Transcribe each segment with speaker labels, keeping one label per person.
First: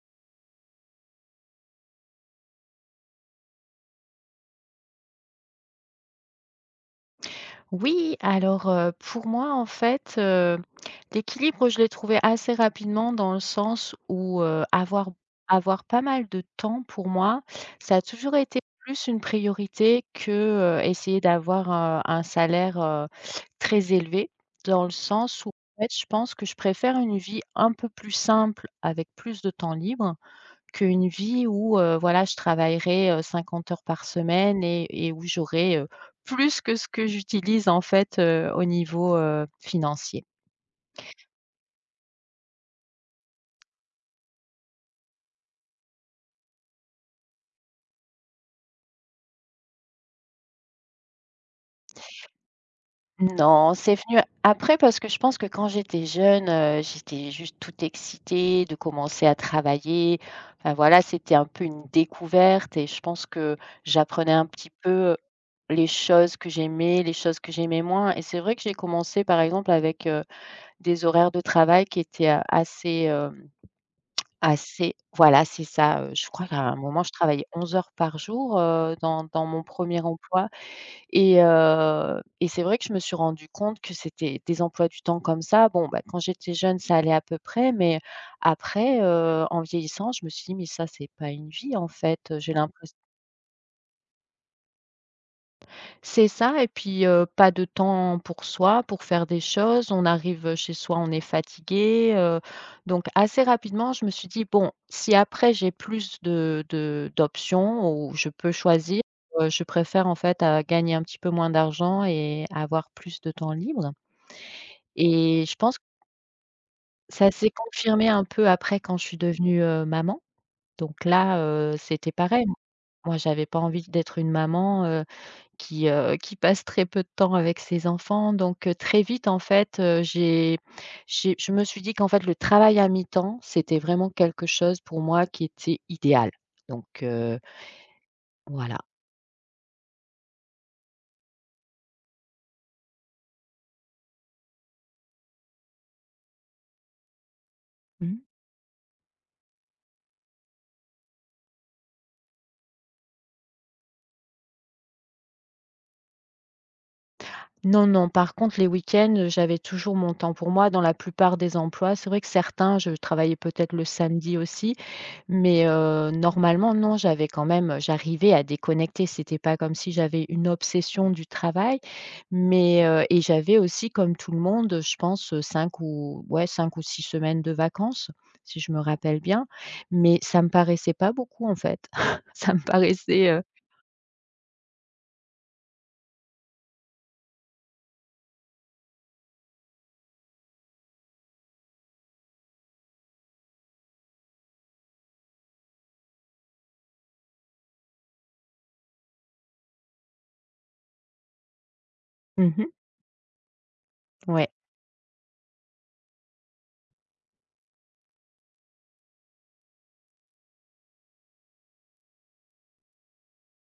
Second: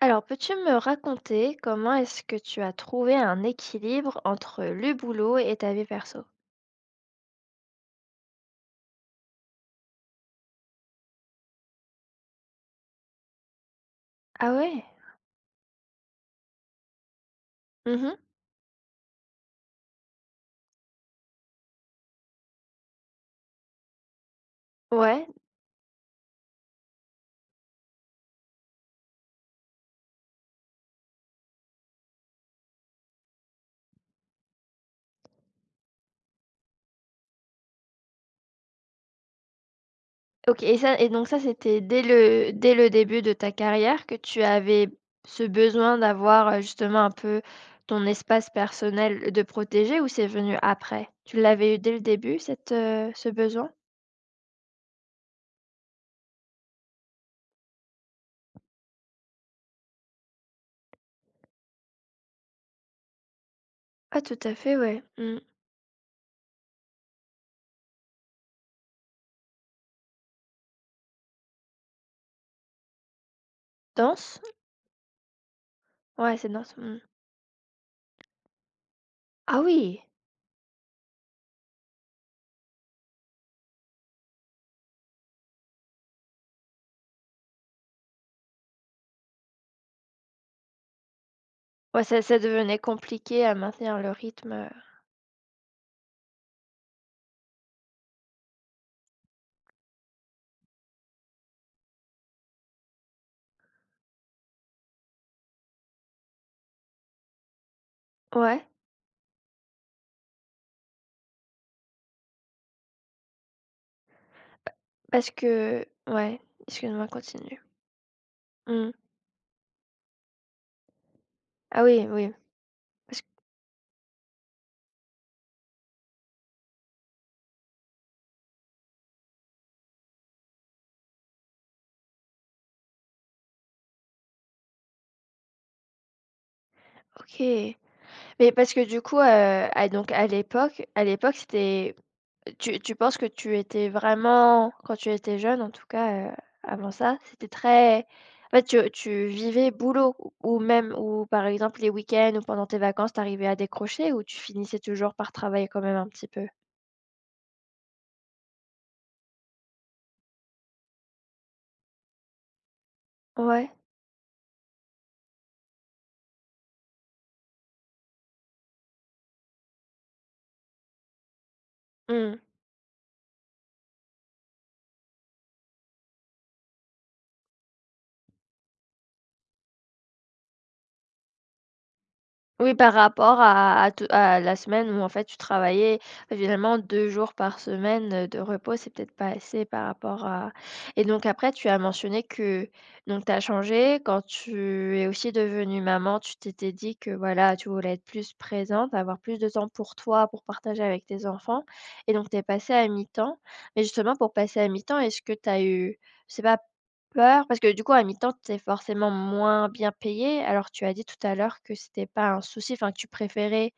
Speaker 1: Alors, peux-tu me raconter comment est-ce que tu as trouvé un équilibre entre le boulot et ta vie perso?
Speaker 2: Oui, alors, pour moi, en fait, l'équilibre, je l'ai trouvé assez rapidement dans le sens où,
Speaker 1: Ah ouais?
Speaker 2: avoir pas mal de temps pour moi, ça a
Speaker 1: Mhm.
Speaker 2: toujours été plus une priorité que, essayer d'avoir, un salaire, très élevé. Dans le
Speaker 1: Ouais.
Speaker 2: sens où, en fait, je pense que je préfère une vie un peu plus simple avec plus de temps libre qu'une vie où, voilà, je travaillerai, 50 heures par semaine et où j'aurai, plus que ce que j'utilise en fait, au niveau, financier.
Speaker 1: OK, et ça et donc ça, c'était dès le début de ta carrière que tu avais ce besoin d'avoir, justement un peu ton espace personnel de protéger, ou c'est venu après? Tu l'avais eu dès le début ce besoin?
Speaker 2: Non, c'est venu après parce que je pense que quand j'étais jeune, j'étais juste toute excitée de commencer à travailler. Enfin voilà, c'était un peu une découverte et je pense que
Speaker 1: Ah
Speaker 2: j'apprenais
Speaker 1: tout
Speaker 2: un
Speaker 1: à
Speaker 2: petit
Speaker 1: fait, ouais.
Speaker 2: peu
Speaker 1: Mmh.
Speaker 2: les choses que j'aimais, les choses que j'aimais moins et c'est vrai que j'ai commencé par exemple avec, des horaires de travail qui étaient, assez.
Speaker 1: Danse?
Speaker 2: Ah c'est voilà, c'est ça, je
Speaker 1: Ouais,
Speaker 2: crois
Speaker 1: c'est
Speaker 2: qu'à un
Speaker 1: danse. Mmh.
Speaker 2: moment, je travaillais 11 heures par jour, dans
Speaker 1: Ah
Speaker 2: mon premier
Speaker 1: oui!
Speaker 2: emploi et c'est vrai que je me suis rendu compte que c'était des emplois du temps comme ça. Bon, bah, quand j'étais jeune, ça allait à peu près, mais après, en vieillissant, je me suis dit: «Mais ça, c'est pas une vie, en
Speaker 1: Ouais, ça
Speaker 2: fait».
Speaker 1: ça
Speaker 2: J'ai
Speaker 1: devenait
Speaker 2: l'impression.
Speaker 1: compliqué à maintenir le rythme,
Speaker 2: C'est ça et puis, pas de temps pour soi, pour faire des choses. On arrive, chez soi, on est fatigué, donc assez rapidement, je me suis dit: «Bon, si après j'ai plus de d'options où je peux
Speaker 1: ouais.
Speaker 2: choisir, je préfère en fait à gagner un petit peu moins d'argent et avoir plus de temps libre»
Speaker 1: Parce
Speaker 2: et je pense que
Speaker 1: que ouais, excuse-moi,
Speaker 2: ça s'est
Speaker 1: continue.
Speaker 2: confirmé un peu après
Speaker 1: Mmh.
Speaker 2: quand je suis devenue, maman. Donc là,
Speaker 1: Ah oui,
Speaker 2: c'était
Speaker 1: oui,
Speaker 2: pareil. Moi,
Speaker 1: parce que
Speaker 2: j'avais pas envie d'être une maman qui passe très peu de temps avec ses enfants donc très vite en fait, j'ai je me suis dit qu'en fait le travail à mi-temps, c'était vraiment quelque chose pour moi qui était idéal donc
Speaker 1: OK. Mais parce
Speaker 2: voilà.
Speaker 1: que du coup, à l'époque, c'était tu penses que tu étais vraiment quand tu étais jeune en tout cas, avant ça, c'était très
Speaker 2: Mmh.
Speaker 1: en fait, tu vivais boulot ou même ou par exemple les week-ends ou pendant tes vacances, t'arrivais à décrocher ou tu finissais toujours par travailler quand même un petit peu?
Speaker 2: Non, non, par contre les week-ends, j'avais toujours mon temps pour moi dans la plupart des emplois. C'est vrai que certains, je travaillais
Speaker 1: Ouais.
Speaker 2: peut-être le samedi aussi, mais normalement non, j'avais quand même j'arrivais à déconnecter. C'était pas comme si j'avais une obsession du travail,
Speaker 1: Mmh.
Speaker 2: et j'avais aussi comme tout le monde, je pense, 5 ou ouais 5 ou 6 semaines de vacances, si je me rappelle bien, mais ça me paraissait pas beaucoup en fait. Ça me
Speaker 1: Oui, par
Speaker 2: paraissait,
Speaker 1: rapport à te à la semaine où en fait tu travaillais finalement 2 jours par semaine, de repos, c'est peut-être pas assez par rapport à et donc après tu as mentionné que donc tu as changé quand tu es aussi devenue maman, tu t'étais dit que voilà, tu voulais être plus présente, avoir plus de temps pour toi, pour partager avec tes enfants et donc tu es
Speaker 2: mmh,
Speaker 1: passée à mi-temps. Mais justement pour
Speaker 2: ouais.
Speaker 1: passer à mi-temps, est-ce que tu as eu, je sais pas peur, parce que du coup à mi-temps, tu forcément moins bien payé. Alors tu as dit tout à l'heure que c'était pas un souci, enfin que tu préférais,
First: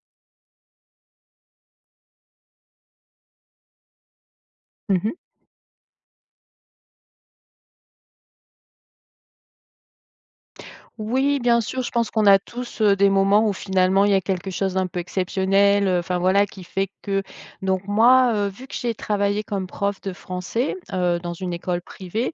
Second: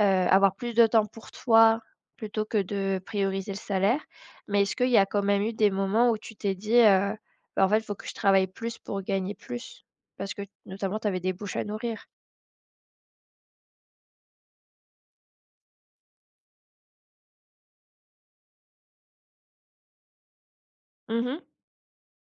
Speaker 1: avoir plus de temps pour toi plutôt que de prioriser le salaire. Mais est-ce qu'il y a
Speaker 2: Mmh.
Speaker 1: quand même eu des moments où tu t'es dit, «Bah, en fait, il faut que je travaille plus pour gagner plus?» Parce que notamment tu avais des
Speaker 2: Oui,
Speaker 1: bouches
Speaker 2: bien
Speaker 1: à
Speaker 2: sûr, je
Speaker 1: nourrir?
Speaker 2: pense qu'on a tous, des moments où finalement il y a quelque chose d'un peu exceptionnel, enfin voilà qui fait que donc moi, vu que j'ai travaillé comme prof de français, dans
Speaker 1: Mmh.
Speaker 2: une école privée.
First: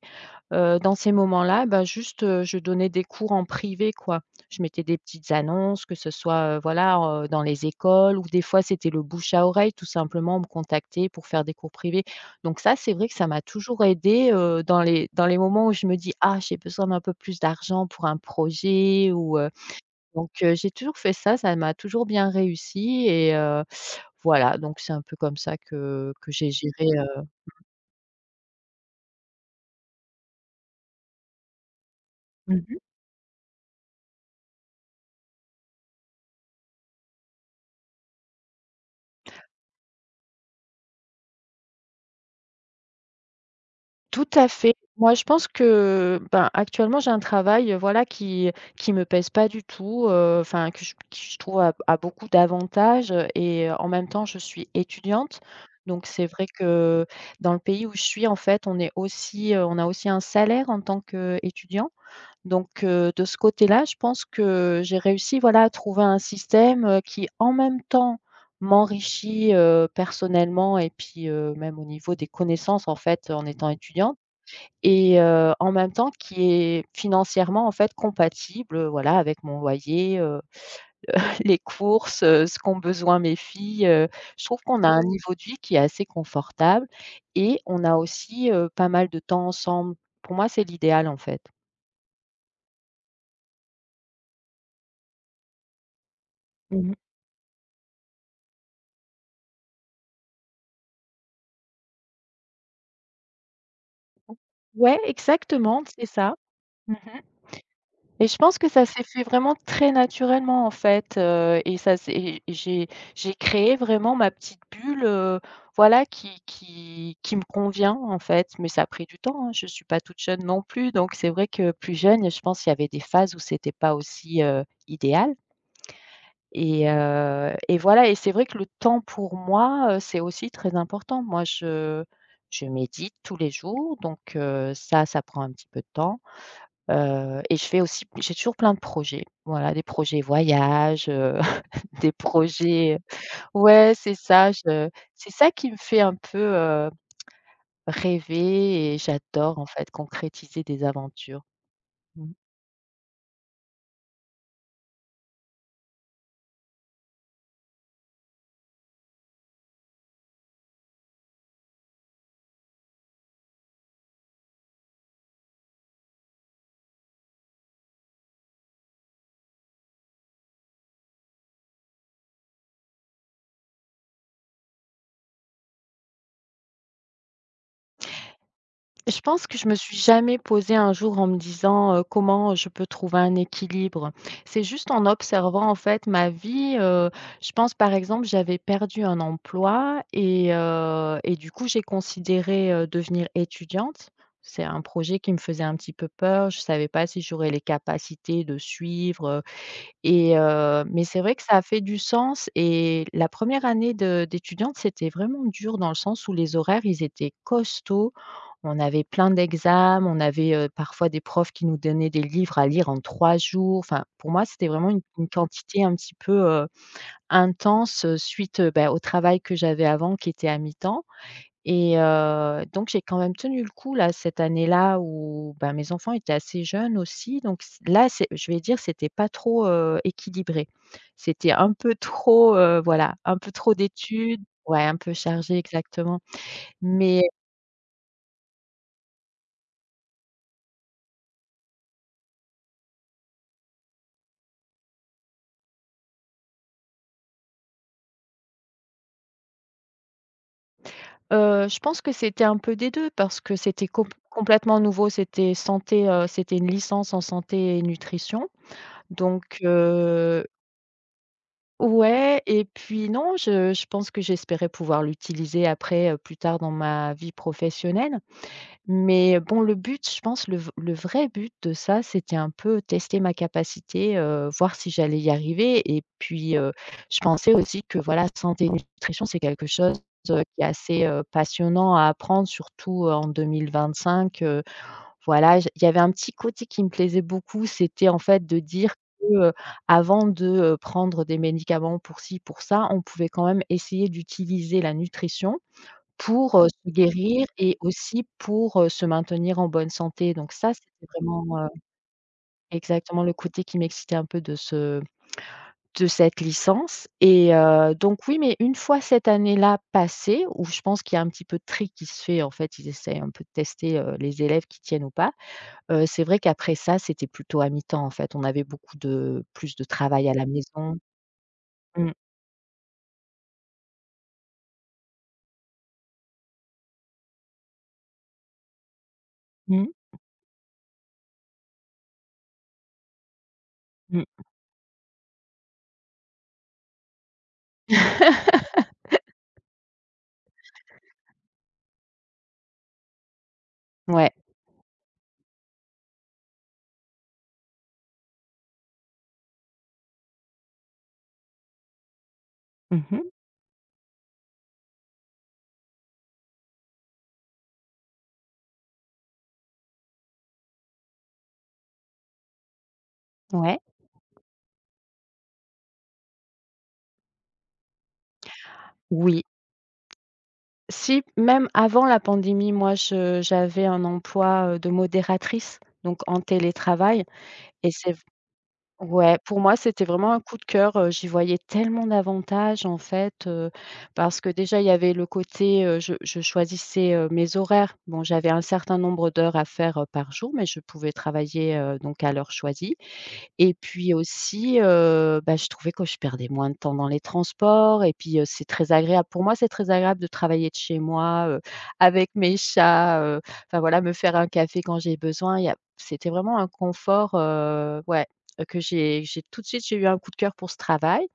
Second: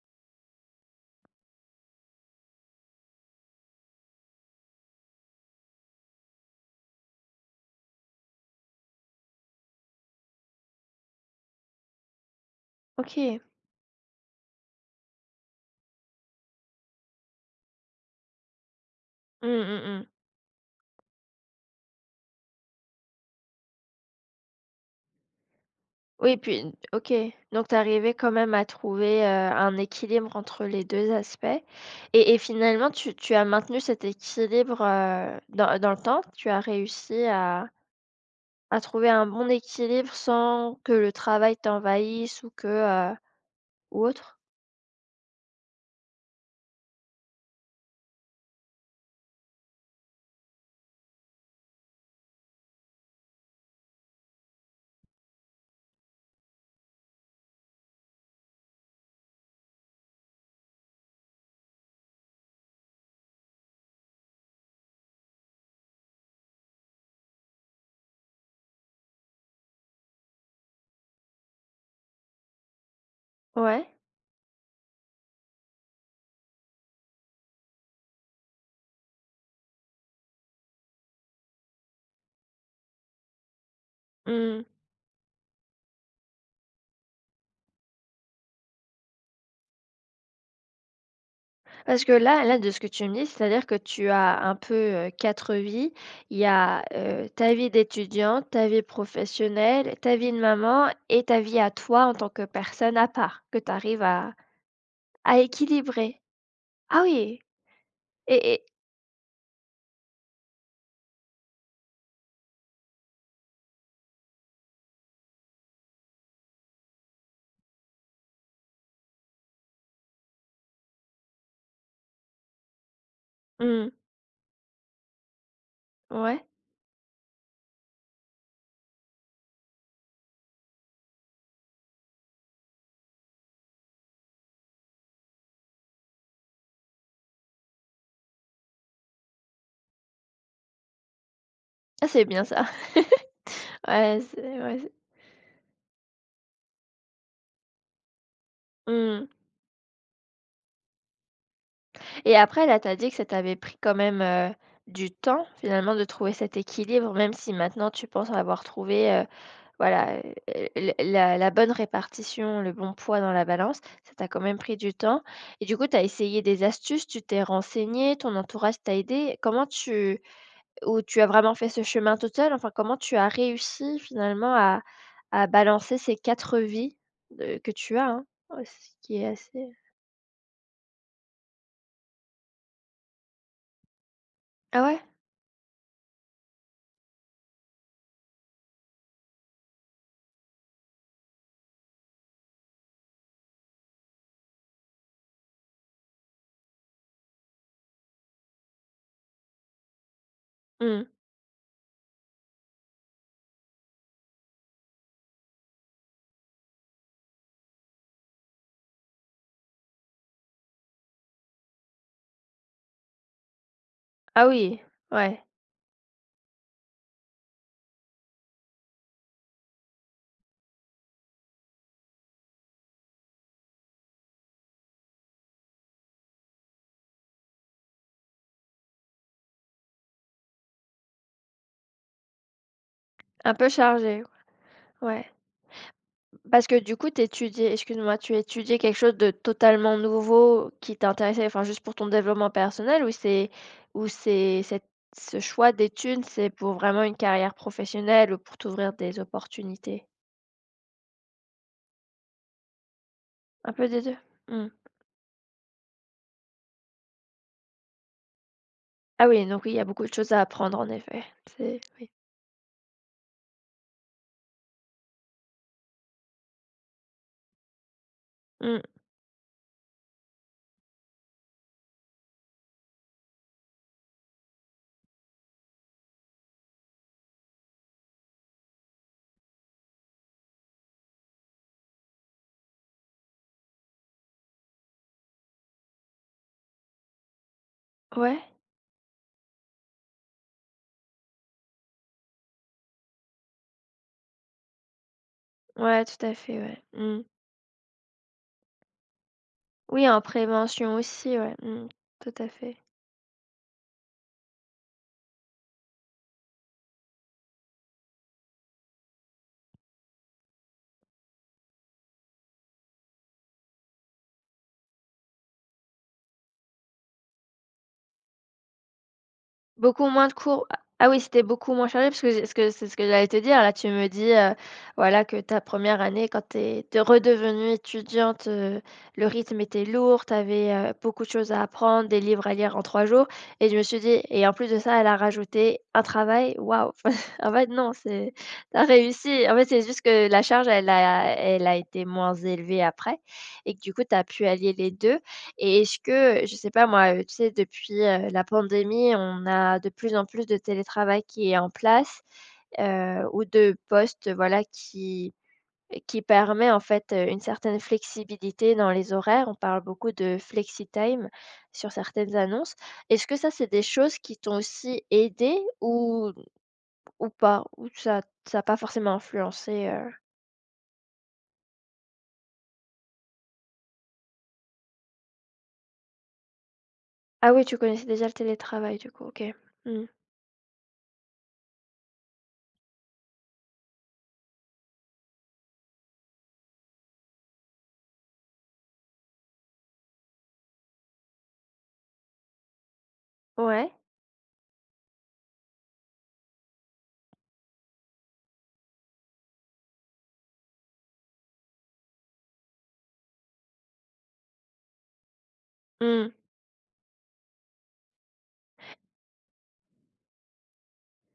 Speaker 2: Dans ces moments-là, bah, juste, je donnais des cours en privé, quoi. Je mettais des petites annonces, que ce soit, voilà, dans les écoles ou des fois c'était le bouche à oreille, tout simplement, on me contactait pour faire des cours privés. Donc ça, c'est vrai que ça m'a
Speaker 1: OK.
Speaker 2: toujours aidée, dans les moments où je me dis: «Ah, j'ai besoin d'un peu plus d'argent pour un projet» ou
Speaker 1: Mmh, mmh mh.
Speaker 2: donc j'ai toujours fait ça, ça m'a toujours bien réussi et voilà, donc c'est un peu comme ça que
Speaker 1: Oui,
Speaker 2: j'ai
Speaker 1: puis
Speaker 2: géré,
Speaker 1: OK, donc tu arrivais quand même à trouver, un équilibre entre les 2 aspects et
Speaker 2: heu
Speaker 1: finalement tu as maintenu cet équilibre, dans le temps? Tu as réussi à trouver un bon équilibre sans que le travail t'envahisse ou ou
Speaker 2: Tout
Speaker 1: autre?
Speaker 2: à fait. Moi, je pense que, ben, actuellement, j'ai un travail, voilà, qui me pèse pas du tout, enfin, que je qui je trouve a beaucoup d'avantages, et en même temps, je suis étudiante. Donc c'est vrai que dans le pays où je suis, en fait, on a aussi un salaire en tant qu'étudiant. Donc de ce côté-là, je pense que j'ai réussi, voilà, à trouver un système, qui, en même temps, m'enrichit, personnellement et puis, même au niveau des connaissances, en fait, en étant
Speaker 1: Ouais.
Speaker 2: étudiante et en même temps qui est financièrement, en fait, compatible, voilà, avec mon loyer, les courses, ce qu'ont besoin mes filles. Je trouve
Speaker 1: Mmh.
Speaker 2: qu'on a un niveau de vie qui est assez confortable et on a aussi, pas mal de temps ensemble. Pour moi, c'est l'idéal, en fait.
Speaker 1: Parce que là, de ce que tu me dis, c'est-à-dire que tu as un peu, 4 vies. Il y a,
Speaker 2: Mmh.
Speaker 1: ta vie d'étudiante, ta vie professionnelle, ta vie de maman et ta vie à toi en tant que personne à part, que tu arrives
Speaker 2: Ouais,
Speaker 1: à
Speaker 2: exactement, c'est
Speaker 1: équilibrer.
Speaker 2: ça. Mmh.
Speaker 1: Ah oui
Speaker 2: Et je
Speaker 1: et
Speaker 2: pense que ça s'est fait vraiment très naturellement, en fait, et ça s'est et j'ai créé vraiment ma petite bulle, voilà qui me convient, en fait. Mais ça a pris du temps, hein, je suis pas toute jeune non plus, donc c'est vrai que plus jeune, je pense il y avait des phases où c'était
Speaker 1: mmh,
Speaker 2: pas aussi, idéal
Speaker 1: ouais.
Speaker 2: et voilà et c'est vrai que le temps pour moi, c'est aussi très important. Moi, je médite tous les jours, donc ça, ça prend un petit peu de temps. Et je fais aussi j'ai toujours plein de projets. Voilà, des projets voyage,
Speaker 1: Ah,
Speaker 2: des
Speaker 1: c'est bien ça.
Speaker 2: projets, ouais, c'est ça,
Speaker 1: Ouais,
Speaker 2: je
Speaker 1: c'est
Speaker 2: c'est ça qui me fait un peu, rêver et
Speaker 1: mmh
Speaker 2: j'adore, en fait, concrétiser des aventures. Mmh.
Speaker 1: et après là, tu as dit que ça t'avait pris quand même, du temps finalement de trouver cet équilibre, même si maintenant tu penses avoir trouvé, voilà, l la bonne répartition, le bon poids dans la balance, ça t'a quand même pris du temps et du coup, tu as essayé des astuces, tu t'es renseigné, ton entourage t'a aidé. Comment tu ou tu as vraiment fait ce chemin toute seule? Enfin, comment tu as réussi finalement à balancer ces 4 vies de que tu as, hein? Ouais, ce qui
Speaker 2: Je
Speaker 1: est
Speaker 2: pense que je
Speaker 1: assez
Speaker 2: me suis jamais posée un jour en me disant, comment je peux trouver un équilibre. C'est
Speaker 1: ah
Speaker 2: juste
Speaker 1: ouais?
Speaker 2: en observant, en fait, ma vie, je pense, par exemple, j'avais perdu un emploi et du coup, j'ai considéré, devenir étudiante. C'est un projet qui me faisait un petit peu peur. Je savais pas si j'aurais les capacités de suivre, mais
Speaker 1: Mmh.
Speaker 2: c'est vrai que ça a fait du sens et la première année de d'étudiante, c'était vraiment dur dans le sens où les horaires, ils étaient costauds. On avait plein d'examens, on avait, parfois des profs qui nous donnaient des livres à lire en 3 jours. Enfin, pour moi,
Speaker 1: Ah
Speaker 2: c'était
Speaker 1: oui,
Speaker 2: vraiment une
Speaker 1: ouais,
Speaker 2: quantité un petit peu, intense, suite, bah, au travail que j'avais avant qui était à mi-temps. Et donc j'ai quand même tenu le coup là, cette année-là où, ben mes enfants étaient assez jeunes aussi, donc c là, c'est je vais dire, c'était pas trop, équilibré. C'était un peu trop, voilà, un peu
Speaker 1: un peu
Speaker 2: trop
Speaker 1: chargé,
Speaker 2: d'études, ouais, un peu
Speaker 1: ouais.
Speaker 2: chargé exactement.
Speaker 1: Parce que du coup, tu
Speaker 2: Mais,
Speaker 1: étudiais excuse-moi, tu étudiais quelque chose de totalement nouveau qui t'intéressait, enfin, juste pour ton développement personnel ou c'est cette ce choix d'études, c'est pour vraiment une carrière professionnelle ou pour t'ouvrir des opportunités?
Speaker 2: je pense que c'était un peu des 2 parce que
Speaker 1: Un
Speaker 2: c'était
Speaker 1: peu des 2. Mmh.
Speaker 2: complètement nouveau, c'était santé, c'était une licence en santé et nutrition,
Speaker 1: Ah oui,
Speaker 2: donc
Speaker 1: donc oui, il y a beaucoup de choses à
Speaker 2: heu
Speaker 1: apprendre en effet. C'est oui.
Speaker 2: Ouais et puis non, je pense que j'espérais pouvoir l'utiliser après, plus tard dans ma vie professionnelle.
Speaker 1: Mmh.
Speaker 2: Mais bon, le but, je pense, le vrai but de ça, c'était un peu tester ma capacité, voir si j'allais y arriver et puis, je pensais aussi que voilà, santé et nutrition, c'est quelque chose, qui est assez, passionnant à apprendre, surtout en 2025, voilà, j il y avait un petit côté qui me plaisait beaucoup, c'était en
Speaker 1: Ouais,
Speaker 2: fait de dire que, avant de, prendre des médicaments pour ci, pour ça, on pouvait quand même essayer d'utiliser la nutrition
Speaker 1: ouais, tout à
Speaker 2: pour,
Speaker 1: fait, ouais.
Speaker 2: se
Speaker 1: Mmh.
Speaker 2: guérir et aussi pour, se maintenir en bonne
Speaker 1: Oui, en
Speaker 2: santé. Donc ça,
Speaker 1: prévention
Speaker 2: c'était
Speaker 1: aussi,
Speaker 2: vraiment,
Speaker 1: ouais. Mmh. Tout à fait.
Speaker 2: exactement le côté qui m'excitait un peu de cette licence et donc oui, mais une fois cette année-là passée, où je pense qu'il y a un petit peu de tri qui se fait, en fait, ils essayent un peu de tester, les élèves qui tiennent ou pas. C'est vrai qu'après ça, c'était plutôt à mi-temps, en fait. On avait beaucoup de plus de
Speaker 1: Beaucoup moins
Speaker 2: travail à
Speaker 1: de
Speaker 2: la
Speaker 1: cours. Ah
Speaker 2: maison.
Speaker 1: ah oui, c'était beaucoup moins
Speaker 2: Mmh.
Speaker 1: chargé parce que j'ai ce que c'est ce que j'allais te dire. Là, tu me dis, voilà, que ta première année quand tu es redevenue étudiante, le rythme était
Speaker 2: Mmh.
Speaker 1: lourd, tu avais, beaucoup de choses à apprendre, des livres à lire en 3 jours et je me suis dit
Speaker 2: Mmh.
Speaker 1: et en plus de ça, elle a rajouté un travail, waouh! En fait, non, c'est t'as réussi. En fait, c'est juste que la charge, elle a été moins élevée après et que du coup, tu as
Speaker 2: Ouais.
Speaker 1: pu allier les 2. Et est-ce que, je sais pas moi, tu sais depuis, la pandémie, on a de plus en plus de télétravail qui est en place,
Speaker 2: Mmh.
Speaker 1: ou de postes, voilà, qui permet en fait, une certaine flexibilité dans les horaires. On parle beaucoup de flexitime sur certaines annonces. Est-ce que ça, c'est
Speaker 2: Ouais.
Speaker 1: des choses qui t'ont aussi aidé ou pas? Ou ça a pas forcément
Speaker 2: Oui.
Speaker 1: influencé,
Speaker 2: Si, même avant la pandémie, moi, je j'avais un emploi, de modératrice, donc en télétravail
Speaker 1: Ah oui, tu
Speaker 2: et
Speaker 1: connaissais
Speaker 2: c'est
Speaker 1: déjà le télétravail du coup,
Speaker 2: Ouais,
Speaker 1: OK.
Speaker 2: pour moi, c'était
Speaker 1: Mmh.
Speaker 2: vraiment un coup de cœur, j'y voyais tellement d'avantages en fait, parce que déjà il y avait le côté, je choisissais, mes horaires. Bon, j'avais un certain nombre d'heures à faire, par jour, mais je pouvais travailler, donc à l'heure choisie. Et
Speaker 1: Ouais.
Speaker 2: puis aussi, bah, je trouvais que je perdais moins de temps dans les transports et puis, c'est très agréable. Pour moi, c'est très agréable de travailler de chez moi, avec mes chats, enfin voilà, me faire un café quand j'ai besoin. Il y a C'était
Speaker 1: Mmh.
Speaker 2: vraiment un confort, ouais, que j'ai eu un coup de cœur pour ce travail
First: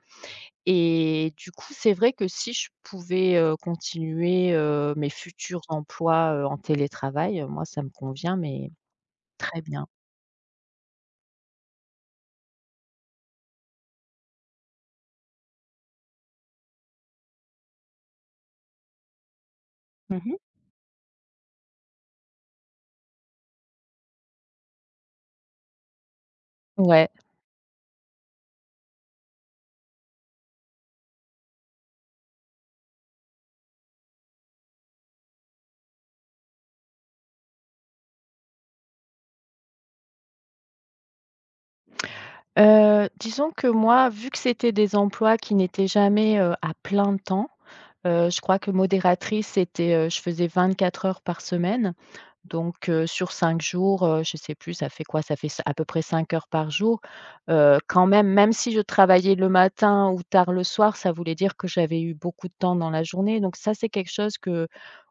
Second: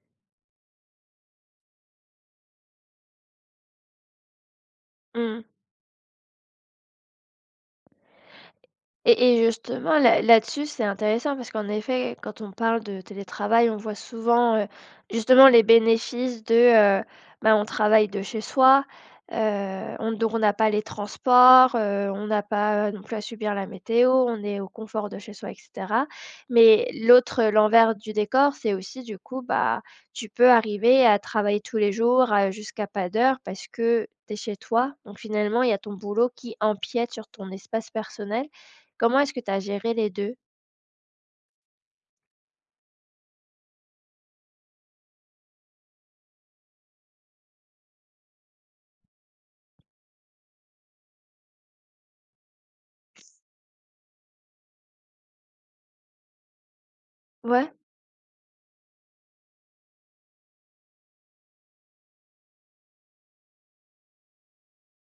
Speaker 2: et du coup, c'est vrai que si je pouvais, continuer, mes
Speaker 1: Mmh.
Speaker 2: futurs emplois, en télétravail, moi, ça me convient, mais
Speaker 1: Et
Speaker 2: très bien.
Speaker 1: justement, là là-dessus, c'est intéressant parce qu'en effet, quand on parle de télétravail, on voit souvent, justement les bénéfices de, bah, on travaille de chez soi, on donc
Speaker 2: Mmh.
Speaker 1: on n'a pas les transports, on n'a pas, non plus à subir la météo, on est au confort de chez soi et cetera. Mais
Speaker 2: Ouais.
Speaker 1: l'autre, l'envers du décor, c'est aussi du coup, bah, tu peux arriver à travailler tous les jours, jusqu'à pas d'heure parce que tu es chez toi. Donc finalement, il y a ton boulot qui empiète sur ton espace personnel. Comment est-ce que tu as géré les deux?
Speaker 2: Disons que moi, vu que c'était des emplois qui n'étaient jamais, à plein temps, je crois que modératrice, c'était, je faisais 24 heures par semaine, donc sur 5 jours, je sais plus, ça fait quoi? Ça fait c à peu près 5 heures par jour.
Speaker 1: Ouais,
Speaker 2: Quand même, même si je travaillais le matin ou tard le soir, ça voulait dire que j'avais eu beaucoup de temps dans la journée, donc ça, c'est quelque chose que,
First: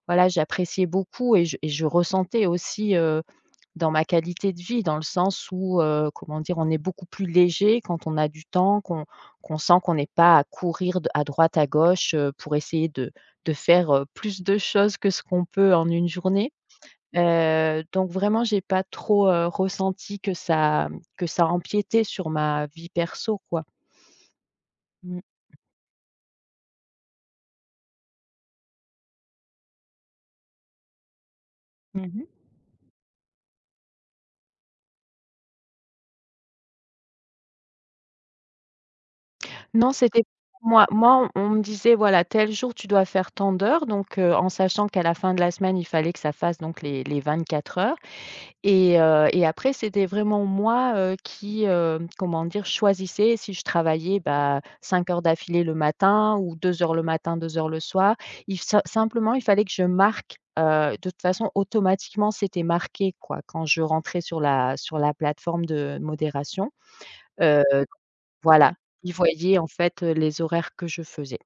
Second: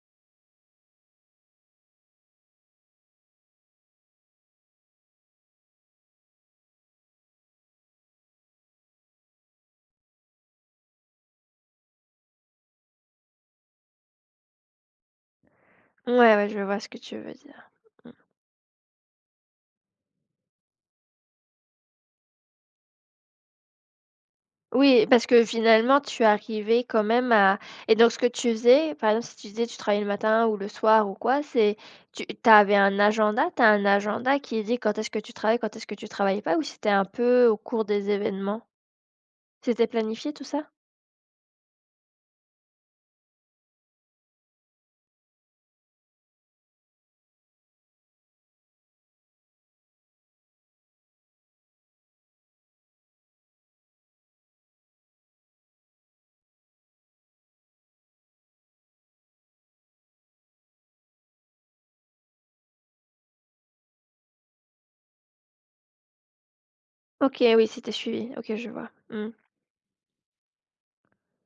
Speaker 2: voilà, j'appréciais beaucoup et je ressentais aussi, dans ma qualité de vie, dans le sens où, comment dire? On est beaucoup plus léger quand on a du temps, qu'on sent qu'on n'est pas à courir de à droite, à gauche, pour essayer de faire, plus de choses que ce qu'on peut en une
Speaker 1: ouais,
Speaker 2: journée.
Speaker 1: je vois ce que tu veux dire.
Speaker 2: Donc vraiment, j'ai pas trop, ressenti que ça empiétait sur ma vie perso, quoi.
Speaker 1: Oui,
Speaker 2: Mmh.
Speaker 1: parce que finalement, tu arrivais quand même à et donc ce que tu faisais, par exemple, si tu disais tu travaillais le matin ou le soir ou quoi, c'est tu
Speaker 2: Mmh.
Speaker 1: tu avais un agenda? Tu as un agenda qui dit quand est-ce que tu travailles, quand est-ce que tu travailles pas ou c'était un peu au cours des événements? C'était
Speaker 2: Non, c'était
Speaker 1: planifié tout ça?
Speaker 2: moi, on me disait: «Voilà, tel jour, tu dois faire tant d'heures», donc en sachant qu'à la fin de la semaine, il fallait que ça fasse donc les 24 heures. Et après, c'était vraiment moi, qui, comment dire? Choisissais si je travaillais, bah, 5 heures d'affilée le matin ou 2 heures le matin, 2 heures le soir. Il sa Simplement, il fallait que je marque, de toute façon, automatiquement, c'était marqué, quoi, quand je rentrais sur la plateforme de modération.
Speaker 1: OK,
Speaker 2: Heu,
Speaker 1: oui, c'était suivi. OK, je
Speaker 2: voilà,
Speaker 1: vois.
Speaker 2: ils
Speaker 1: Mmh.
Speaker 2: voyaient, en fait, les horaires que je faisais.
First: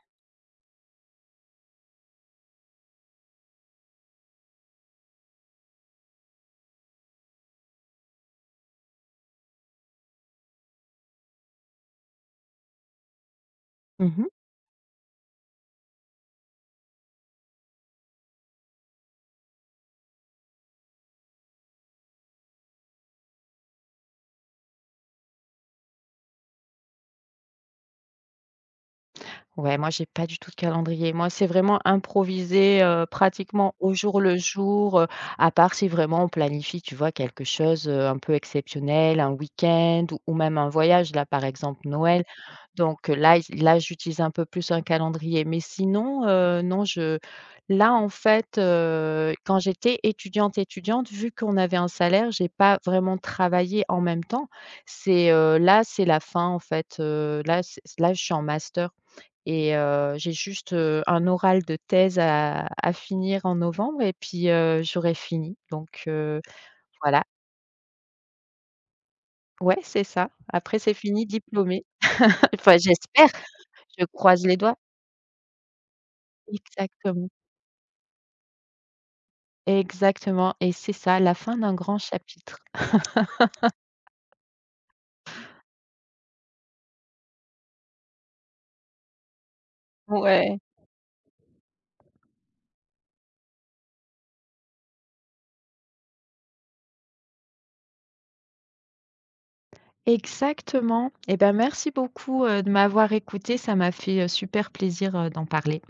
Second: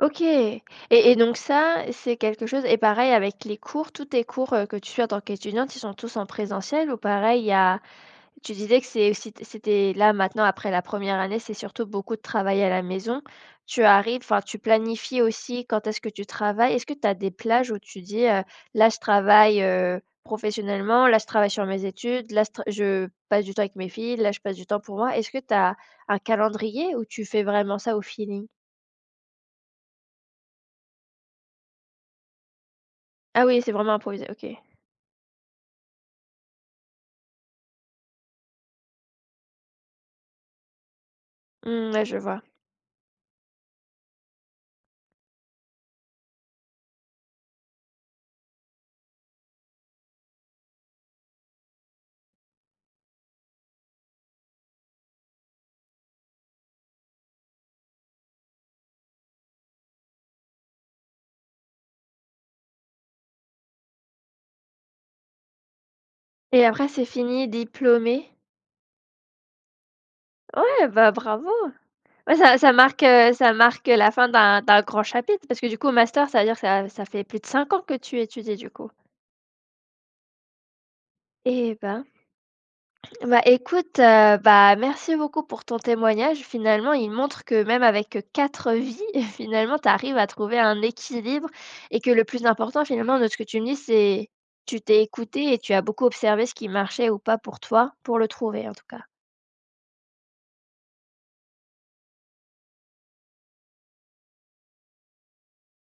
Speaker 1: OK et donc ça, c'est quelque chose et pareil avec les cours, tous tes cours, que tu suis en tant qu'étudiante, ils sont tous en présentiel ou pareil, il y a tu disais que c'est aussi c'était là maintenant après la première année, c'est surtout beaucoup de travail à la maison. Tu
Speaker 2: Mmh
Speaker 1: arrives
Speaker 2: mh.
Speaker 1: enfin, tu planifies aussi quand est-ce que tu travailles? Est-ce que tu as des plages où tu dis, «Là, je travaille, professionnellement, là, je travaille sur mes études, là, je passe du temps avec mes filles, là, je passe du temps pour moi». Est-ce que tu as un calendrier où tu fais vraiment ça au feeling?
Speaker 2: Ouais, moi j'ai pas du tout de calendrier. Moi, c'est vraiment improvisé,
Speaker 1: Ah oui, c'est
Speaker 2: pratiquement au
Speaker 1: vraiment
Speaker 2: jour
Speaker 1: improvisé,
Speaker 2: le
Speaker 1: OK.
Speaker 2: jour, à part si vraiment on planifie, tu vois, quelque chose, un peu exceptionnel, un week-end ou même un voyage. Là, par exemple,
Speaker 1: Mmh, ouais, je
Speaker 2: Noël.
Speaker 1: vois
Speaker 2: Donc là, il là, j'utilise un peu plus un calendrier, mais sinon, non, je là, en fait, quand j'étais étudiante, étudiante, vu qu'on avait un salaire, j'ai pas vraiment travaillé en même temps. C'est, là, c'est la fin, en fait, là, c'est là, je suis en master et j'ai juste, un oral de thèse à finir en novembre et puis, j'aurai fini. Donc
Speaker 1: et après c'est
Speaker 2: voilà.
Speaker 1: fini, diplômé.
Speaker 2: Ouais, c'est ça. Après,
Speaker 1: Ouais,
Speaker 2: c'est
Speaker 1: bah,
Speaker 2: fini,
Speaker 1: bravo!
Speaker 2: diplômée.
Speaker 1: Ouais, ça
Speaker 2: Enfin,
Speaker 1: marque,
Speaker 2: j'espère,
Speaker 1: ça marque
Speaker 2: je
Speaker 1: la fin
Speaker 2: croise les
Speaker 1: d'un
Speaker 2: doigts.
Speaker 1: d'un grand chapitre parce que du coup, master, ça veut dire que ça fait
Speaker 2: Exactement.
Speaker 1: plus de 5 ans que tu étudies, du coup?
Speaker 2: Exactement et c'est ça, la fin d'un
Speaker 1: Eh
Speaker 2: grand
Speaker 1: ben,
Speaker 2: chapitre.
Speaker 1: bah, écoute, bah, merci beaucoup pour ton témoignage. Finalement, il montre que même avec, 4 vies, finalement, tu arrives à
Speaker 2: Ouais.
Speaker 1: trouver un équilibre et que le plus important, finalement, de ce que tu me dis, c'est tu t'es écoutée et tu as beaucoup observé ce qui marchait ou pas pour toi, pour le trouver, en tout cas.
Speaker 2: Exactement. Et ben, merci beaucoup, de m'avoir écoutée. Ça m'a fait, super plaisir, d'en parler.